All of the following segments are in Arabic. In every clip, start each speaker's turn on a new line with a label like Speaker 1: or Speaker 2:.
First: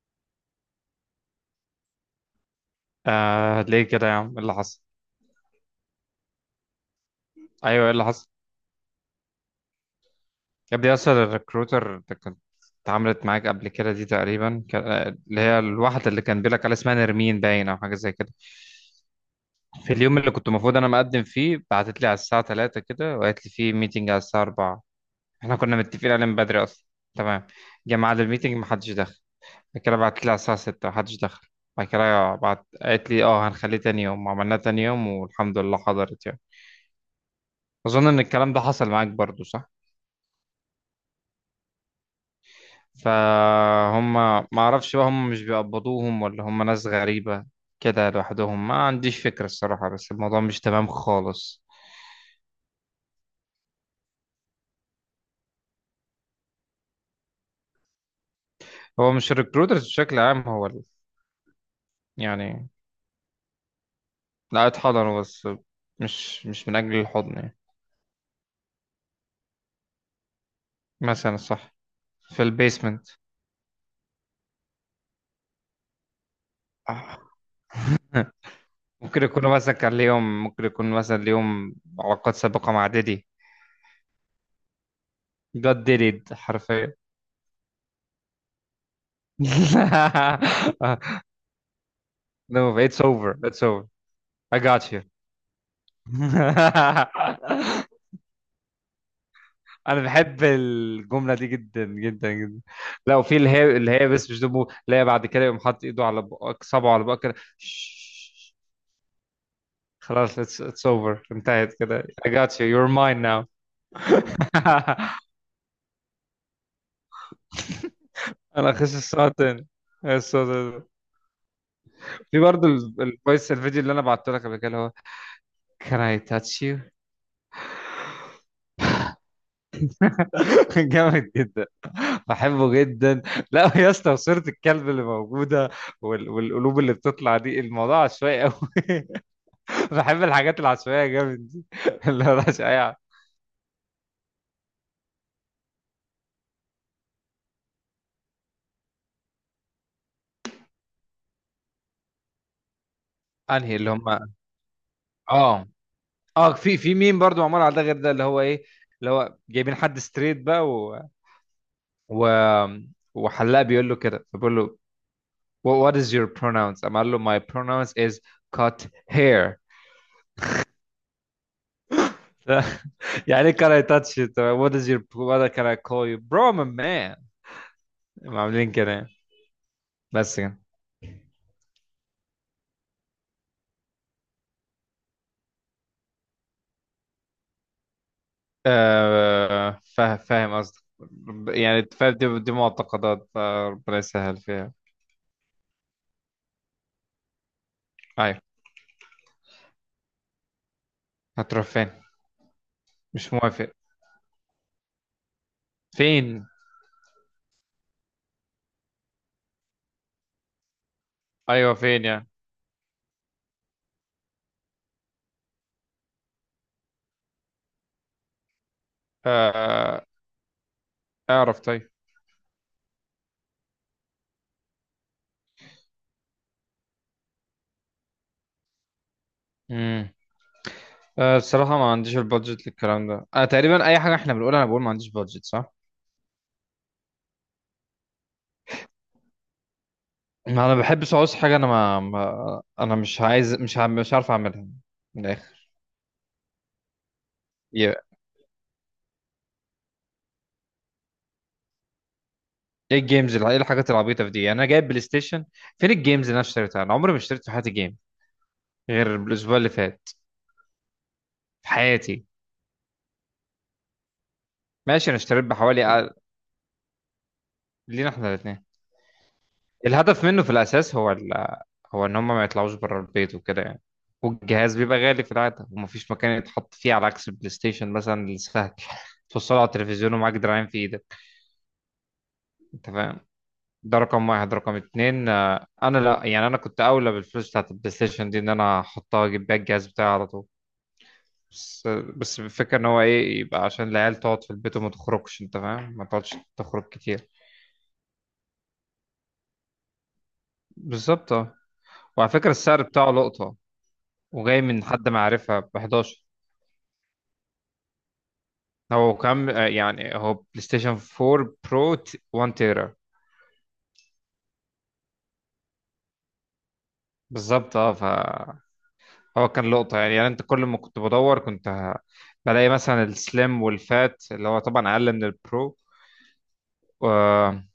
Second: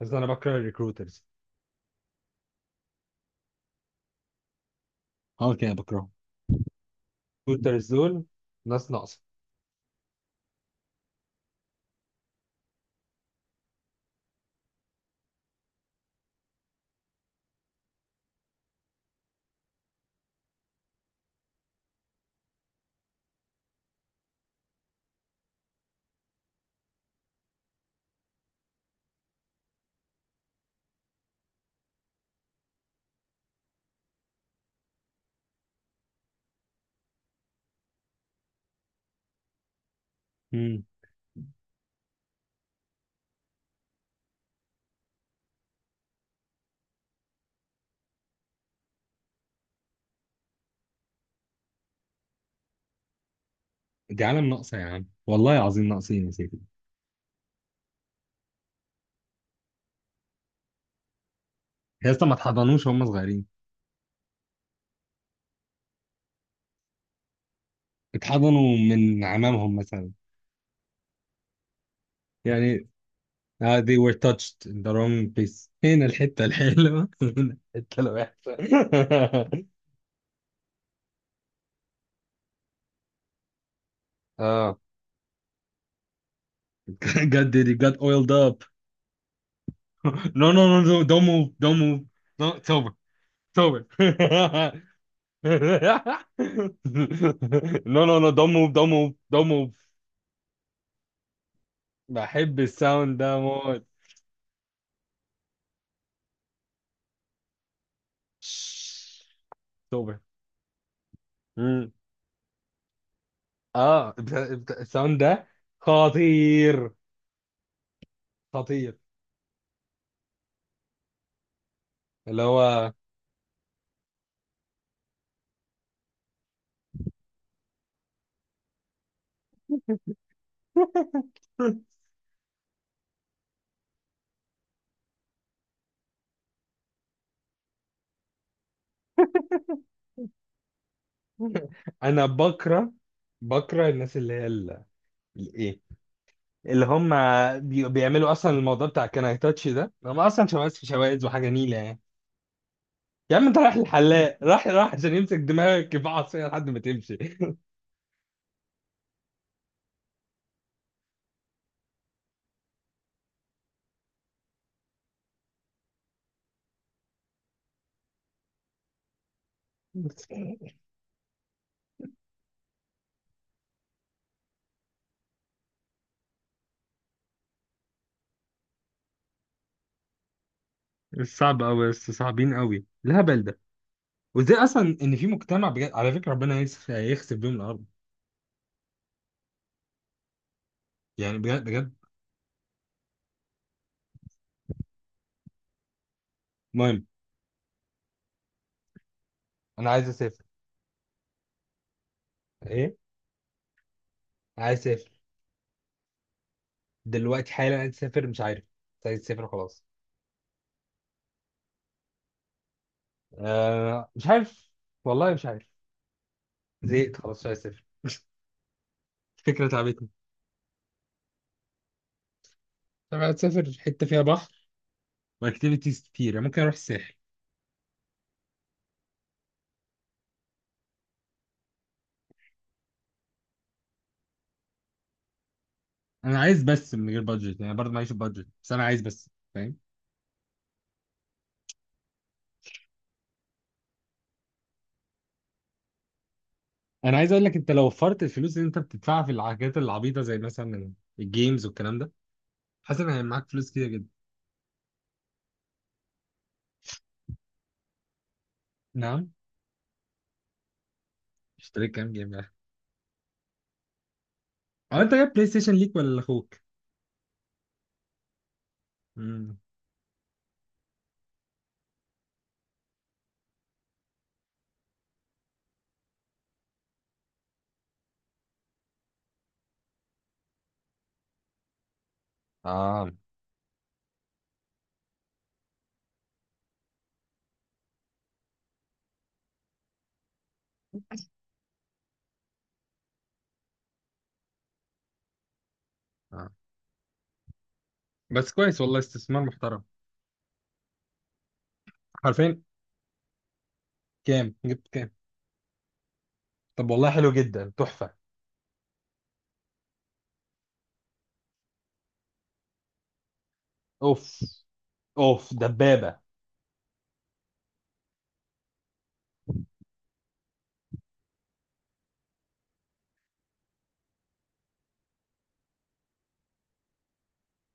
Speaker 1: بس انا بكره الريكروترز.
Speaker 2: آه، ليه كده يا عم؟ ايه اللي حصل؟
Speaker 1: اه، كده بكرههم.
Speaker 2: ايوه،
Speaker 1: الريكروترز
Speaker 2: ايه اللي
Speaker 1: دول
Speaker 2: حصل؟
Speaker 1: ناس ناقصه.
Speaker 2: يا ابني اصل الريكروتر اللي كنت اتعاملت معاك قبل كده دي تقريبا اللي هي الواحده اللي كان بيقولك على اسمها نرمين باين او حاجه زي كده. في اليوم اللي كنت المفروض انا مقدم فيه بعتت لي على الساعه 3 كده، وقالت لي في ميتنج على الساعه 4. احنا كنا متفقين عليه من بدري اصلا. تمام. جه ميعاد الميتنج محدش دخل، بعد كده بعتت لي على الساعه 6 محدش دخل. بعد كده بعت قالت لي اه هنخليه تاني يوم، عملناه تاني يوم والحمد لله حضرت يعني. اظن ان الكلام ده حصل معاك برضو، صح؟
Speaker 1: امم.
Speaker 2: فهم، ما اعرفش بقى هم مش بيقبضوهم، ولا هم ناس غريبة كده لوحدهم؟ ما عنديش فكرة الصراحة، بس الموضوع مش تمام خالص.
Speaker 1: دي عالم ناقصه يا عم، والله العظيم ناقصين يا سيدي.
Speaker 2: هو مش الريكروترز بشكل عام، هو
Speaker 1: يا اسطى، ما
Speaker 2: يعني.
Speaker 1: اتحضنوش وهم صغيرين.
Speaker 2: لا اتحضنوا، بس مش من أجل الحضن يعني.
Speaker 1: اتحضنوا من عمامهم مثلا،
Speaker 2: مثلا، صح. في
Speaker 1: يعني.
Speaker 2: البيسمنت.
Speaker 1: آه، they were touched in the wrong place، هنا الحته الحلوه.
Speaker 2: آه.
Speaker 1: هنا الحته الوحشه.
Speaker 2: ممكن يكونوا مثلا كان ليهم، ممكن يكون مثلا ليهم علاقات سابقة مع ديدي.
Speaker 1: اه،
Speaker 2: God did it حرفيا.
Speaker 1: God did it got oiled up. no, no, no, no, don't move, don't move. No, it's
Speaker 2: no
Speaker 1: over,
Speaker 2: it's over
Speaker 1: it's
Speaker 2: it's over
Speaker 1: over.
Speaker 2: I got you.
Speaker 1: نو نو نو، دون موف دون موف دون موف.
Speaker 2: انا بحب الجمله دي جدا جدا
Speaker 1: بحب
Speaker 2: جدا. لا،
Speaker 1: الساوند
Speaker 2: وفي
Speaker 1: ده
Speaker 2: اللي هي
Speaker 1: موت.
Speaker 2: اللي هي بس مش دمه، اللي هي بعد كده يقوم حاطط ايده على بقك، صبعه على بقك كده، شش.
Speaker 1: توبة.
Speaker 2: خلاص، it's over، انتهت
Speaker 1: مم.
Speaker 2: كده. I got you, you're mine now.
Speaker 1: اه، الساوند ده خطير.
Speaker 2: انا اخش
Speaker 1: خطير.
Speaker 2: الساعه تاني. الساعة تاني. في
Speaker 1: اللي
Speaker 2: برضه
Speaker 1: هو.
Speaker 2: الفيديو اللي انا بعته لك قبل كده اللي هو can I touch you. جامد جدا، بحبه جدا. لا يا اسطى، صورة الكلب اللي موجودة والقلوب اللي بتطلع دي، الموضوع عشوائي قوي. بحب الحاجات العشوائية جامد دي، اللي
Speaker 1: انا
Speaker 2: هو
Speaker 1: بكره
Speaker 2: العشوائية.
Speaker 1: بكره الناس اللي هي ال- الايه اللي هم بيعملوا اصلا الموضوع بتاع كان اي تاتش ده، هم اصلا شواذ في شواذ وحاجه نيله، يعني. يا عم، انت رايح
Speaker 2: انهي؟ اللي هم
Speaker 1: الحلاق، راح راح عشان يمسك
Speaker 2: اه
Speaker 1: دماغك في عصايه
Speaker 2: اه
Speaker 1: لحد
Speaker 2: في
Speaker 1: ما
Speaker 2: في
Speaker 1: تمشي.
Speaker 2: ميم برضو معمول على ده، غير ده اللي هو ايه، اللي هو جايبين حد ستريت بقى و... وحلاق بيقول له كده، فبيقول له what is your pronouns؟ قام قال له my pronouns is cut hair. يعني ايه كان اي تاتش، وات از يور، وات كان اي كول يو، برو، مان مان. عاملين كده يعني. بس كده.
Speaker 1: صعب قوي، بس صعبين قوي الهبل ده. وازاي اصلا ان في مجتمع بجد، على فكره ربنا يخسف بيهم الارض.
Speaker 2: آه، فاهم قصدك.
Speaker 1: يعني بجد
Speaker 2: يعني
Speaker 1: بجد.
Speaker 2: فاهم، دي معتقدات، ربنا يسهل فيها.
Speaker 1: المهم.
Speaker 2: ايوه.
Speaker 1: انا عايز اسافر.
Speaker 2: هتروح فين؟
Speaker 1: ايه؟
Speaker 2: مش موافق.
Speaker 1: عايز اسافر.
Speaker 2: فين؟
Speaker 1: دلوقتي حالا عايز اسافر، مش عارف. مش عايز اسافر خلاص.
Speaker 2: ايوه فين يعني؟
Speaker 1: آه مش عارف. والله مش عارف. زهقت خلاص، مش عايز اسافر. الفكره
Speaker 2: آه.
Speaker 1: تعبتني.
Speaker 2: اعرف طيب.
Speaker 1: طب عايز اسافر حته فيها بحر. واكتيفيتيز كتير، يعني ممكن اروح الساحل.
Speaker 2: امم. آه، الصراحه ما عنديش البادجت للكلام ده، تقريبا اي حاجه احنا بنقولها انا بقول ما عنديش بادجت، صح؟
Speaker 1: انا عايز بس من غير بادجت، يعني برضه معيش بادجت، بس انا عايز بس، فاهم؟
Speaker 2: ما انا بحبش اعوز حاجه، انا ما انا مش عايز، مش عارف اعملها من الاخر.
Speaker 1: انا عايز اقول لك، انت لو
Speaker 2: Yeah.
Speaker 1: وفرت الفلوس اللي انت بتدفعها في الحاجات العبيطه زي مثلا الجيمز والكلام ده، حاسس
Speaker 2: ايه
Speaker 1: ان هيبقى
Speaker 2: الجيمز
Speaker 1: معاك
Speaker 2: ايه
Speaker 1: فلوس كتير
Speaker 2: الحاجات
Speaker 1: جدا.
Speaker 2: العبيطه في دي يعني؟ انا جايب بلاي ستيشن، فين الجيمز اللي انا اشتريتها؟ انا عمري ما اشتريت في حياتي جيم غير
Speaker 1: نعم؟
Speaker 2: الاسبوع اللي فات. في
Speaker 1: اشتريت كام
Speaker 2: حياتي.
Speaker 1: جيم يعني؟ اه،
Speaker 2: ماشي،
Speaker 1: انت
Speaker 2: انا
Speaker 1: جايب
Speaker 2: اشتريت
Speaker 1: بلاي ستيشن
Speaker 2: بحوالي
Speaker 1: ليك
Speaker 2: أقل-
Speaker 1: ولا لاخوك؟
Speaker 2: لينا احنا الاثنين.
Speaker 1: امم.
Speaker 2: الهدف منه في الاساس هو. هو ان هم ما يطلعوش بره البيت وكده يعني، والجهاز بيبقى غالي في العاده ومفيش مكان يتحط فيه، على عكس البلاي ستيشن مثلا، السهل. توصله على التلفزيون ومعاك دراعين في ايدك، انت
Speaker 1: اه،
Speaker 2: فاهم؟ ده رقم واحد. رقم اتنين، انا لا يعني، انا كنت اولى بالفلوس بتاعت البلاي ستيشن دي ان انا احطها اجيب بيها الجهاز بتاعي على طول. بس بس الفكرة ان هو ايه، يبقى عشان العيال تقعد في البيت وما تخرجش، انت فاهم؟ ما تقعدش
Speaker 1: اه،
Speaker 2: تخرج كتير.
Speaker 1: بس كويس والله، استثمار محترم.
Speaker 2: بالظبط، اه. وعلى فكرة
Speaker 1: حرفيا.
Speaker 2: السعر بتاعه لقطة،
Speaker 1: كام؟
Speaker 2: وجاي من
Speaker 1: جبت
Speaker 2: حد
Speaker 1: كام؟
Speaker 2: معرفة ب 11.
Speaker 1: طب والله حلو جدا، تحفة.
Speaker 2: هو كام؟ يعني هو بلاي ستيشن 4 برو، 1 تيرا.
Speaker 1: اوف. اوف، دبابة.
Speaker 2: بالظبط اه، فهو كان لقطة يعني. انت كل ما كنت بدور بلاقي مثلا السليم والفات، اللي هو طبعا اقل من البرو، آه،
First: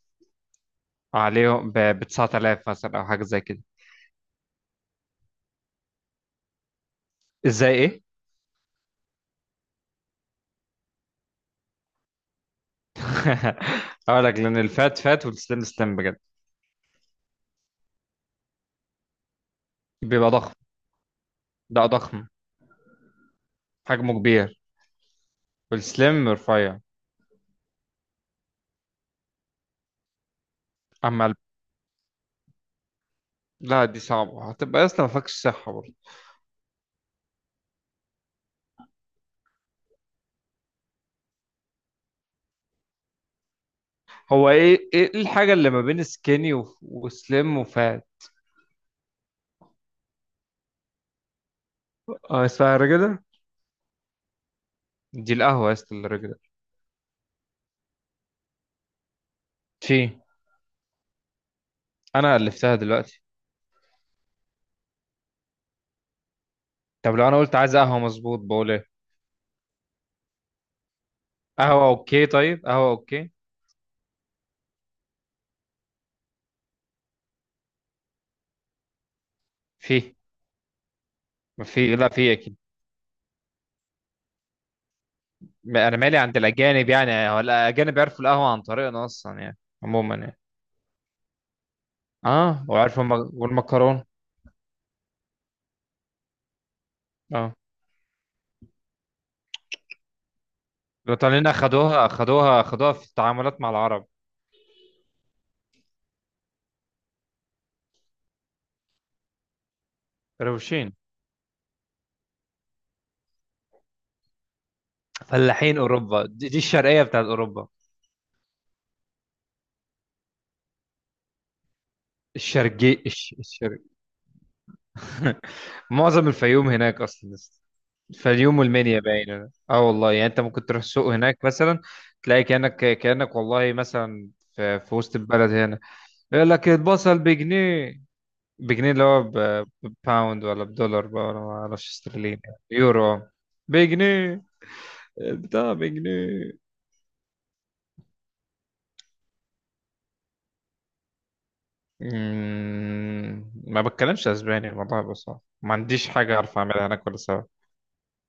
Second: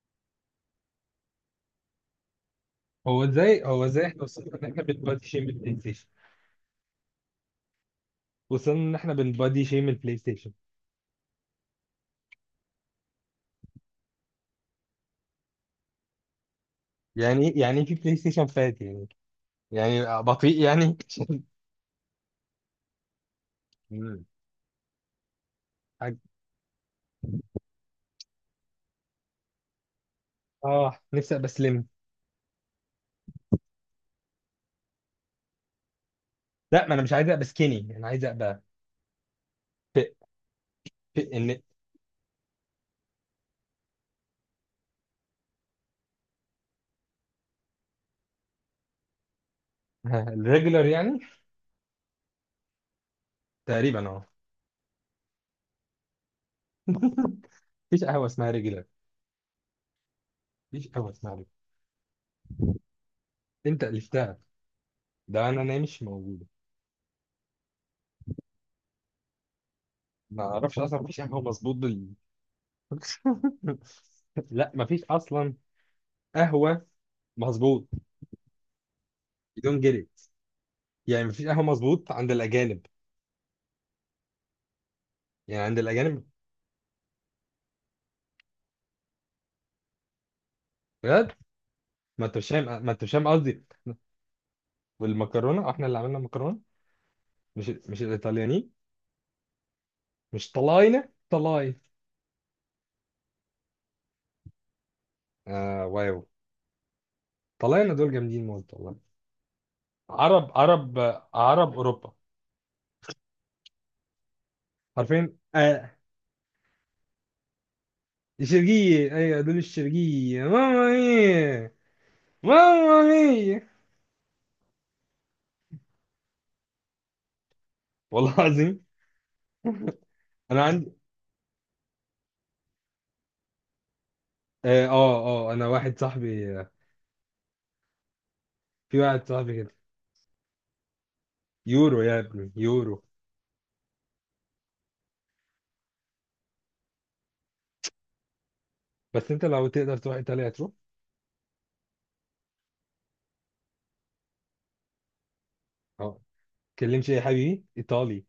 Speaker 2: عليهم ب 9000 مثلا او حاجة
Speaker 1: هو
Speaker 2: زي كده.
Speaker 1: ازاي هو ازاي احنا وصلنا ان احنا بنبادي شيم البلاي ستيشن؟
Speaker 2: ازاي ايه؟
Speaker 1: وصلنا ان احنا بنبادي شيم البلاي ستيشن.
Speaker 2: هقول لك لان الفات فات والسليم سليم بجد.
Speaker 1: يعني إيه في بلاي ستيشن فات يعني؟ يعني
Speaker 2: بيبقى ضخم،
Speaker 1: بطيء يعني؟
Speaker 2: ده ضخم، حجمه كبير.
Speaker 1: عج...
Speaker 2: والسليم رفيع.
Speaker 1: اه،
Speaker 2: اما.
Speaker 1: نفسي ابقى سليم.
Speaker 2: لا دي صعبه، هتبقى اصلا ما فيكش صحه برضه.
Speaker 1: لا، ما انا مش عايز ابقى سكيني، انا عايز ابقى في في ان.
Speaker 2: هو ايه الحاجه اللي ما بين سكيني وسليم وفات؟
Speaker 1: الريجولر يعني.
Speaker 2: اه اسمها الرجله.
Speaker 1: تقريبا اه.
Speaker 2: دي القهوه يا اسطى، الرجله.
Speaker 1: مفيش قهوه اسمها ريجولر.
Speaker 2: في.
Speaker 1: مفيش قهوه اسمها ريجولر.
Speaker 2: انا الفتها دلوقتي.
Speaker 1: انت الفتها. ده انا، انا مش موجوده.
Speaker 2: طب لو انا قلت عايز قهوه مظبوط بقول ايه؟
Speaker 1: ما اعرفش، اصلا مفيش قهوه مظبوط
Speaker 2: قهوه
Speaker 1: بال.
Speaker 2: اوكي، طيب قهوه اوكي.
Speaker 1: لا، مفيش اصلا. قهوه مظبوط بدون جري.
Speaker 2: في،
Speaker 1: يعني مفيش قهوه
Speaker 2: ما في، لا
Speaker 1: مظبوط عند
Speaker 2: في اكيد.
Speaker 1: الاجانب. يعني عند
Speaker 2: انا مالي
Speaker 1: الاجانب.
Speaker 2: عند الاجانب يعني؟ هو الاجانب يعرفوا القهوه عن طريقنا اصلا يعني عموما يعني.
Speaker 1: بجد. ما انت مش
Speaker 2: اه،
Speaker 1: فاهم، ما
Speaker 2: وعارف
Speaker 1: انت مش فاهم قصدي.
Speaker 2: والمكرونه.
Speaker 1: والمكرونه، احنا اللي عملنا المكرونه.
Speaker 2: اه،
Speaker 1: مش الايطاليانيين. مش طلاينة
Speaker 2: الايطاليين
Speaker 1: طلاي.
Speaker 2: اخدوها اخدوها اخدوها في التعاملات مع العرب.
Speaker 1: آه، واو. طلعنا دول جامدين موت والله. عرب
Speaker 2: روشين.
Speaker 1: عرب. عرب أوروبا. عارفين
Speaker 2: فلاحين
Speaker 1: آه.
Speaker 2: اوروبا دي, الشرقيه بتاعت اوروبا.
Speaker 1: الشرقية أيوة، دول الشرقية، ماما مية.
Speaker 2: الشرقي
Speaker 1: ماما مية.
Speaker 2: الشرق. معظم الفيوم هناك اصلا لسه.
Speaker 1: والله
Speaker 2: الفيوم
Speaker 1: العظيم.
Speaker 2: والمنيا باين، اه والله يعني، انت
Speaker 1: أنا
Speaker 2: ممكن تروح
Speaker 1: عندي.
Speaker 2: السوق هناك مثلا تلاقي كانك والله مثلا في,
Speaker 1: آه
Speaker 2: في
Speaker 1: آه
Speaker 2: وسط البلد
Speaker 1: آه، أنا
Speaker 2: هنا.
Speaker 1: واحد
Speaker 2: يقول
Speaker 1: صاحبي،
Speaker 2: لك البصل بجنيه، بجنيه
Speaker 1: في
Speaker 2: اللي هو
Speaker 1: واحد صاحبي كده.
Speaker 2: بباوند، ولا بدولار بقى، ولا ما اعرفش،
Speaker 1: يورو يا
Speaker 2: استرليني؟
Speaker 1: ابني، يورو.
Speaker 2: يورو. بجنيه. بتاع بجنيه.
Speaker 1: بس أنت لو تقدر تروح إيطاليا هتروح.
Speaker 2: ما بتكلمش اسباني، الموضوع بس صعب. ما عنديش
Speaker 1: آه.
Speaker 2: حاجه اعرف اعملها هناك
Speaker 1: تكلمش إيه
Speaker 2: ولا
Speaker 1: يا
Speaker 2: سوا.
Speaker 1: حبيبي؟ إيطالي.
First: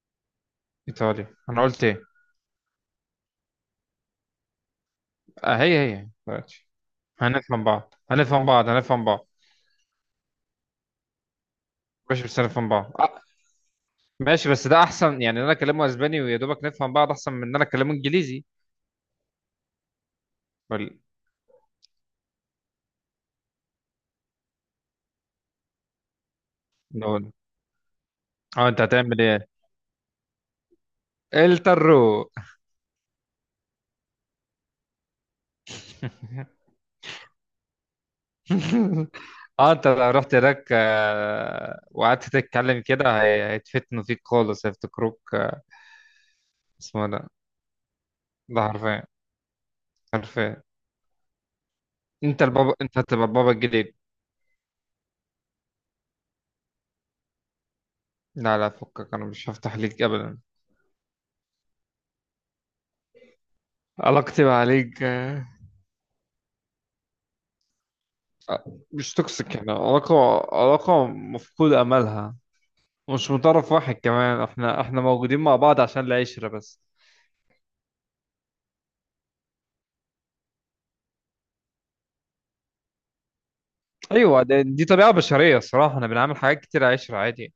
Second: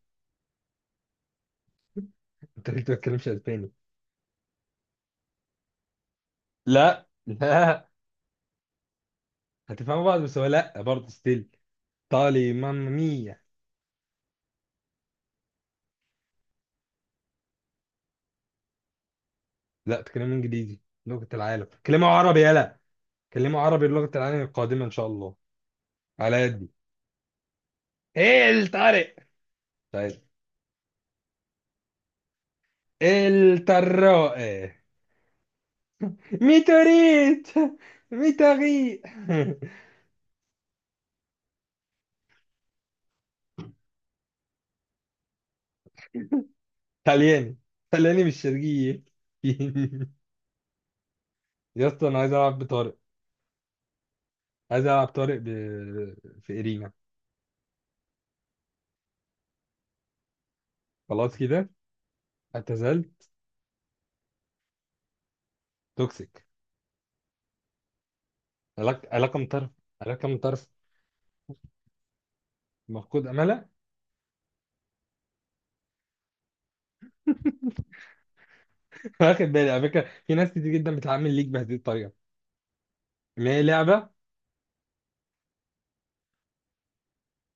Speaker 2: ايطالي؟ انا قلت ايه؟
Speaker 1: أنت ليه ما بتتكلمش أسباني؟
Speaker 2: آه، هي دلوقتي
Speaker 1: لا،
Speaker 2: هنفهم
Speaker 1: لا.
Speaker 2: بعض هنفهم بعض هنفهم بعض.
Speaker 1: هتفهموا بعض، بس هو لا برضه ستيل.
Speaker 2: ماشي بس
Speaker 1: إيطالي
Speaker 2: هنفهم
Speaker 1: ماما
Speaker 2: بعض، آه.
Speaker 1: مية.
Speaker 2: ماشي بس ده احسن يعني، إن انا اكلمه اسباني ويا دوبك نفهم بعض، احسن من ان انا اكلمه انجليزي.
Speaker 1: لا، تكلموا انجليزي.
Speaker 2: ولا.
Speaker 1: لغة العالم، كلموا عربي يلا. كلموا عربي، لغة العالم القادمة ان شاء الله. على يدي.
Speaker 2: نقول
Speaker 1: ايه
Speaker 2: اه. انت
Speaker 1: الطارق؟
Speaker 2: هتعمل ايه؟
Speaker 1: طيب.
Speaker 2: الترو.
Speaker 1: الطراق. ميتوريت. ميتوري.
Speaker 2: اه انت لو رحت هناك، وقعدت تتكلم كده، هيتفتنوا فيك خالص، هيفتكروك اسمه ده.
Speaker 1: طلياني. طلياني مش
Speaker 2: ده حرفيا.
Speaker 1: شرقية.
Speaker 2: حرفيا.
Speaker 1: يا اسطى، انا عايز
Speaker 2: انت
Speaker 1: العب
Speaker 2: البابا،
Speaker 1: بطارق.
Speaker 2: انت هتبقى البابا الجديد.
Speaker 1: عايز العب طارق في ارينا.
Speaker 2: لا لا، فكك، انا مش هفتح ليك ابدا.
Speaker 1: خلاص كده. اعتزال.
Speaker 2: علاقتي معاك
Speaker 1: توكسيك. علاقة
Speaker 2: مش
Speaker 1: علاقة
Speaker 2: توكسيك
Speaker 1: مطرف.
Speaker 2: يعني، علاقة،
Speaker 1: علاقة مطرف
Speaker 2: علاقة مفقود املها.
Speaker 1: مفقود
Speaker 2: مش من
Speaker 1: املها.
Speaker 2: طرف واحد كمان، احنا موجودين مع بعض عشان العشرة بس.
Speaker 1: واخد بالي، على فكرة، في ناس كتير جدا بتعامل ليك بهذه الطريقة. ما هي لعبة.
Speaker 2: ايوه، دي طبيعة بشرية الصراحة، احنا بنعمل حاجات كتير عشرة عادي يعني.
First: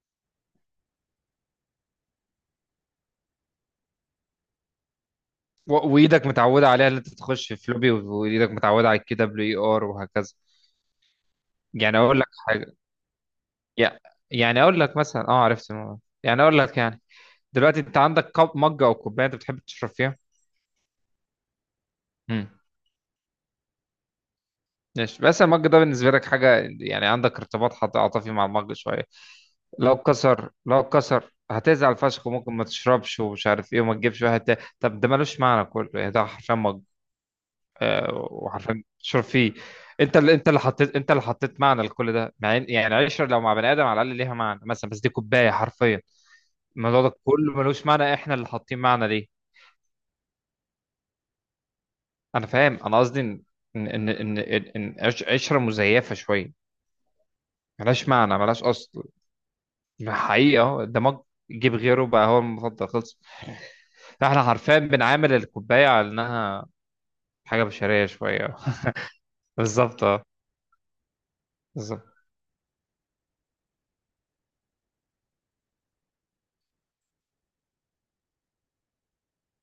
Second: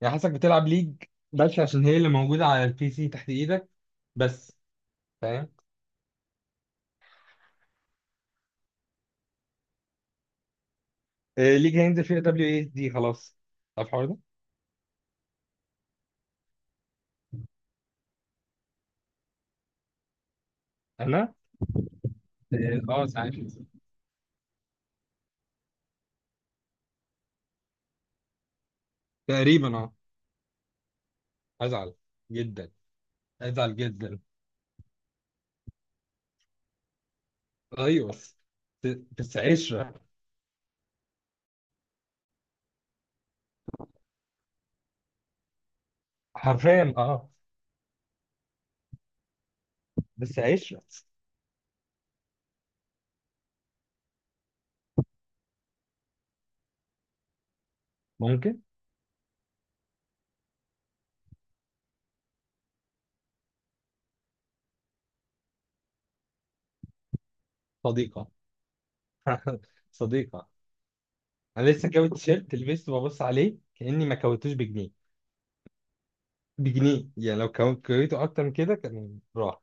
Speaker 1: يعني حاسسك بتلعب ليج، بس عشان هي اللي موجودة على البي سي تحت ايدك، بس، فاهم؟
Speaker 2: وايدك متعوده عليها، اللي انت تخش في فلوبي وايدك متعوده على الكي دبليو اي ار وهكذا.
Speaker 1: آه، ليج
Speaker 2: يعني
Speaker 1: هينزل
Speaker 2: اقول
Speaker 1: فيها
Speaker 2: لك
Speaker 1: دبليو اي اس
Speaker 2: حاجه،
Speaker 1: دي خلاص. عارف
Speaker 2: يع-
Speaker 1: الحوار ده؟
Speaker 2: يعني اقول لك مثلا، اه عرفت الموضوع، يعني اقول لك يعني: دلوقتي انت عندك كوب، مج، او كوبايه، انت بتحب تشرب فيها.
Speaker 1: انا.
Speaker 2: امم.
Speaker 1: اه آه، ساعات.
Speaker 2: ماشي، بس المج ده بالنسبه لك حاجه يعني، عندك ارتباط عاطفي مع المج شويه.
Speaker 1: تقريبا اه.
Speaker 2: لو اتكسر
Speaker 1: ازعل
Speaker 2: هتزعل فشخ، وممكن ما
Speaker 1: جدا.
Speaker 2: تشربش ومش عارف
Speaker 1: ازعل
Speaker 2: ايه وما
Speaker 1: جدا.
Speaker 2: تجيبش واحد تاني. طب ده ملوش معنى كله يعني، ده حرفيا مج.
Speaker 1: ايوه
Speaker 2: آه، وعارفين
Speaker 1: بس.
Speaker 2: تشرب
Speaker 1: بس
Speaker 2: فيه.
Speaker 1: عشرة.
Speaker 2: انت اللي حطيت معنى لكل ده، مع يعني عشرة لو مع بني ادم على الاقل ليها معنى مثلا، بس دي كوبايه حرفيا.
Speaker 1: حرفيا
Speaker 2: الموضوع ده
Speaker 1: اه.
Speaker 2: كله ملوش معنى، احنا اللي حاطين معنى ليه.
Speaker 1: بس عشرة.
Speaker 2: انا فاهم، انا قصدي ان ان ان ان إن عش- عشره مزيفه شويه، ملهاش معنى
Speaker 1: ممكن.
Speaker 2: ملهاش اصل. حقيقه أهو، الدماغ. جيب غيره بقى، هو المفضل خلص. فاحنا حرفيا بنعامل الكوبايه على انها حاجه بشريه
Speaker 1: صديقة.
Speaker 2: شويه. بالظبط اه.
Speaker 1: صديقة. انا لسه
Speaker 2: بالظبط،
Speaker 1: كاوي تيشيرت، لبسته ببص عليه كأني ما كويتوش، بجنيه. بجنيه، يعني لو كويته اكتر من كده كان راح.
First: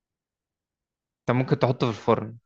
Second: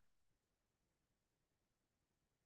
Speaker 2: انت ممكن تحطه في الفرن.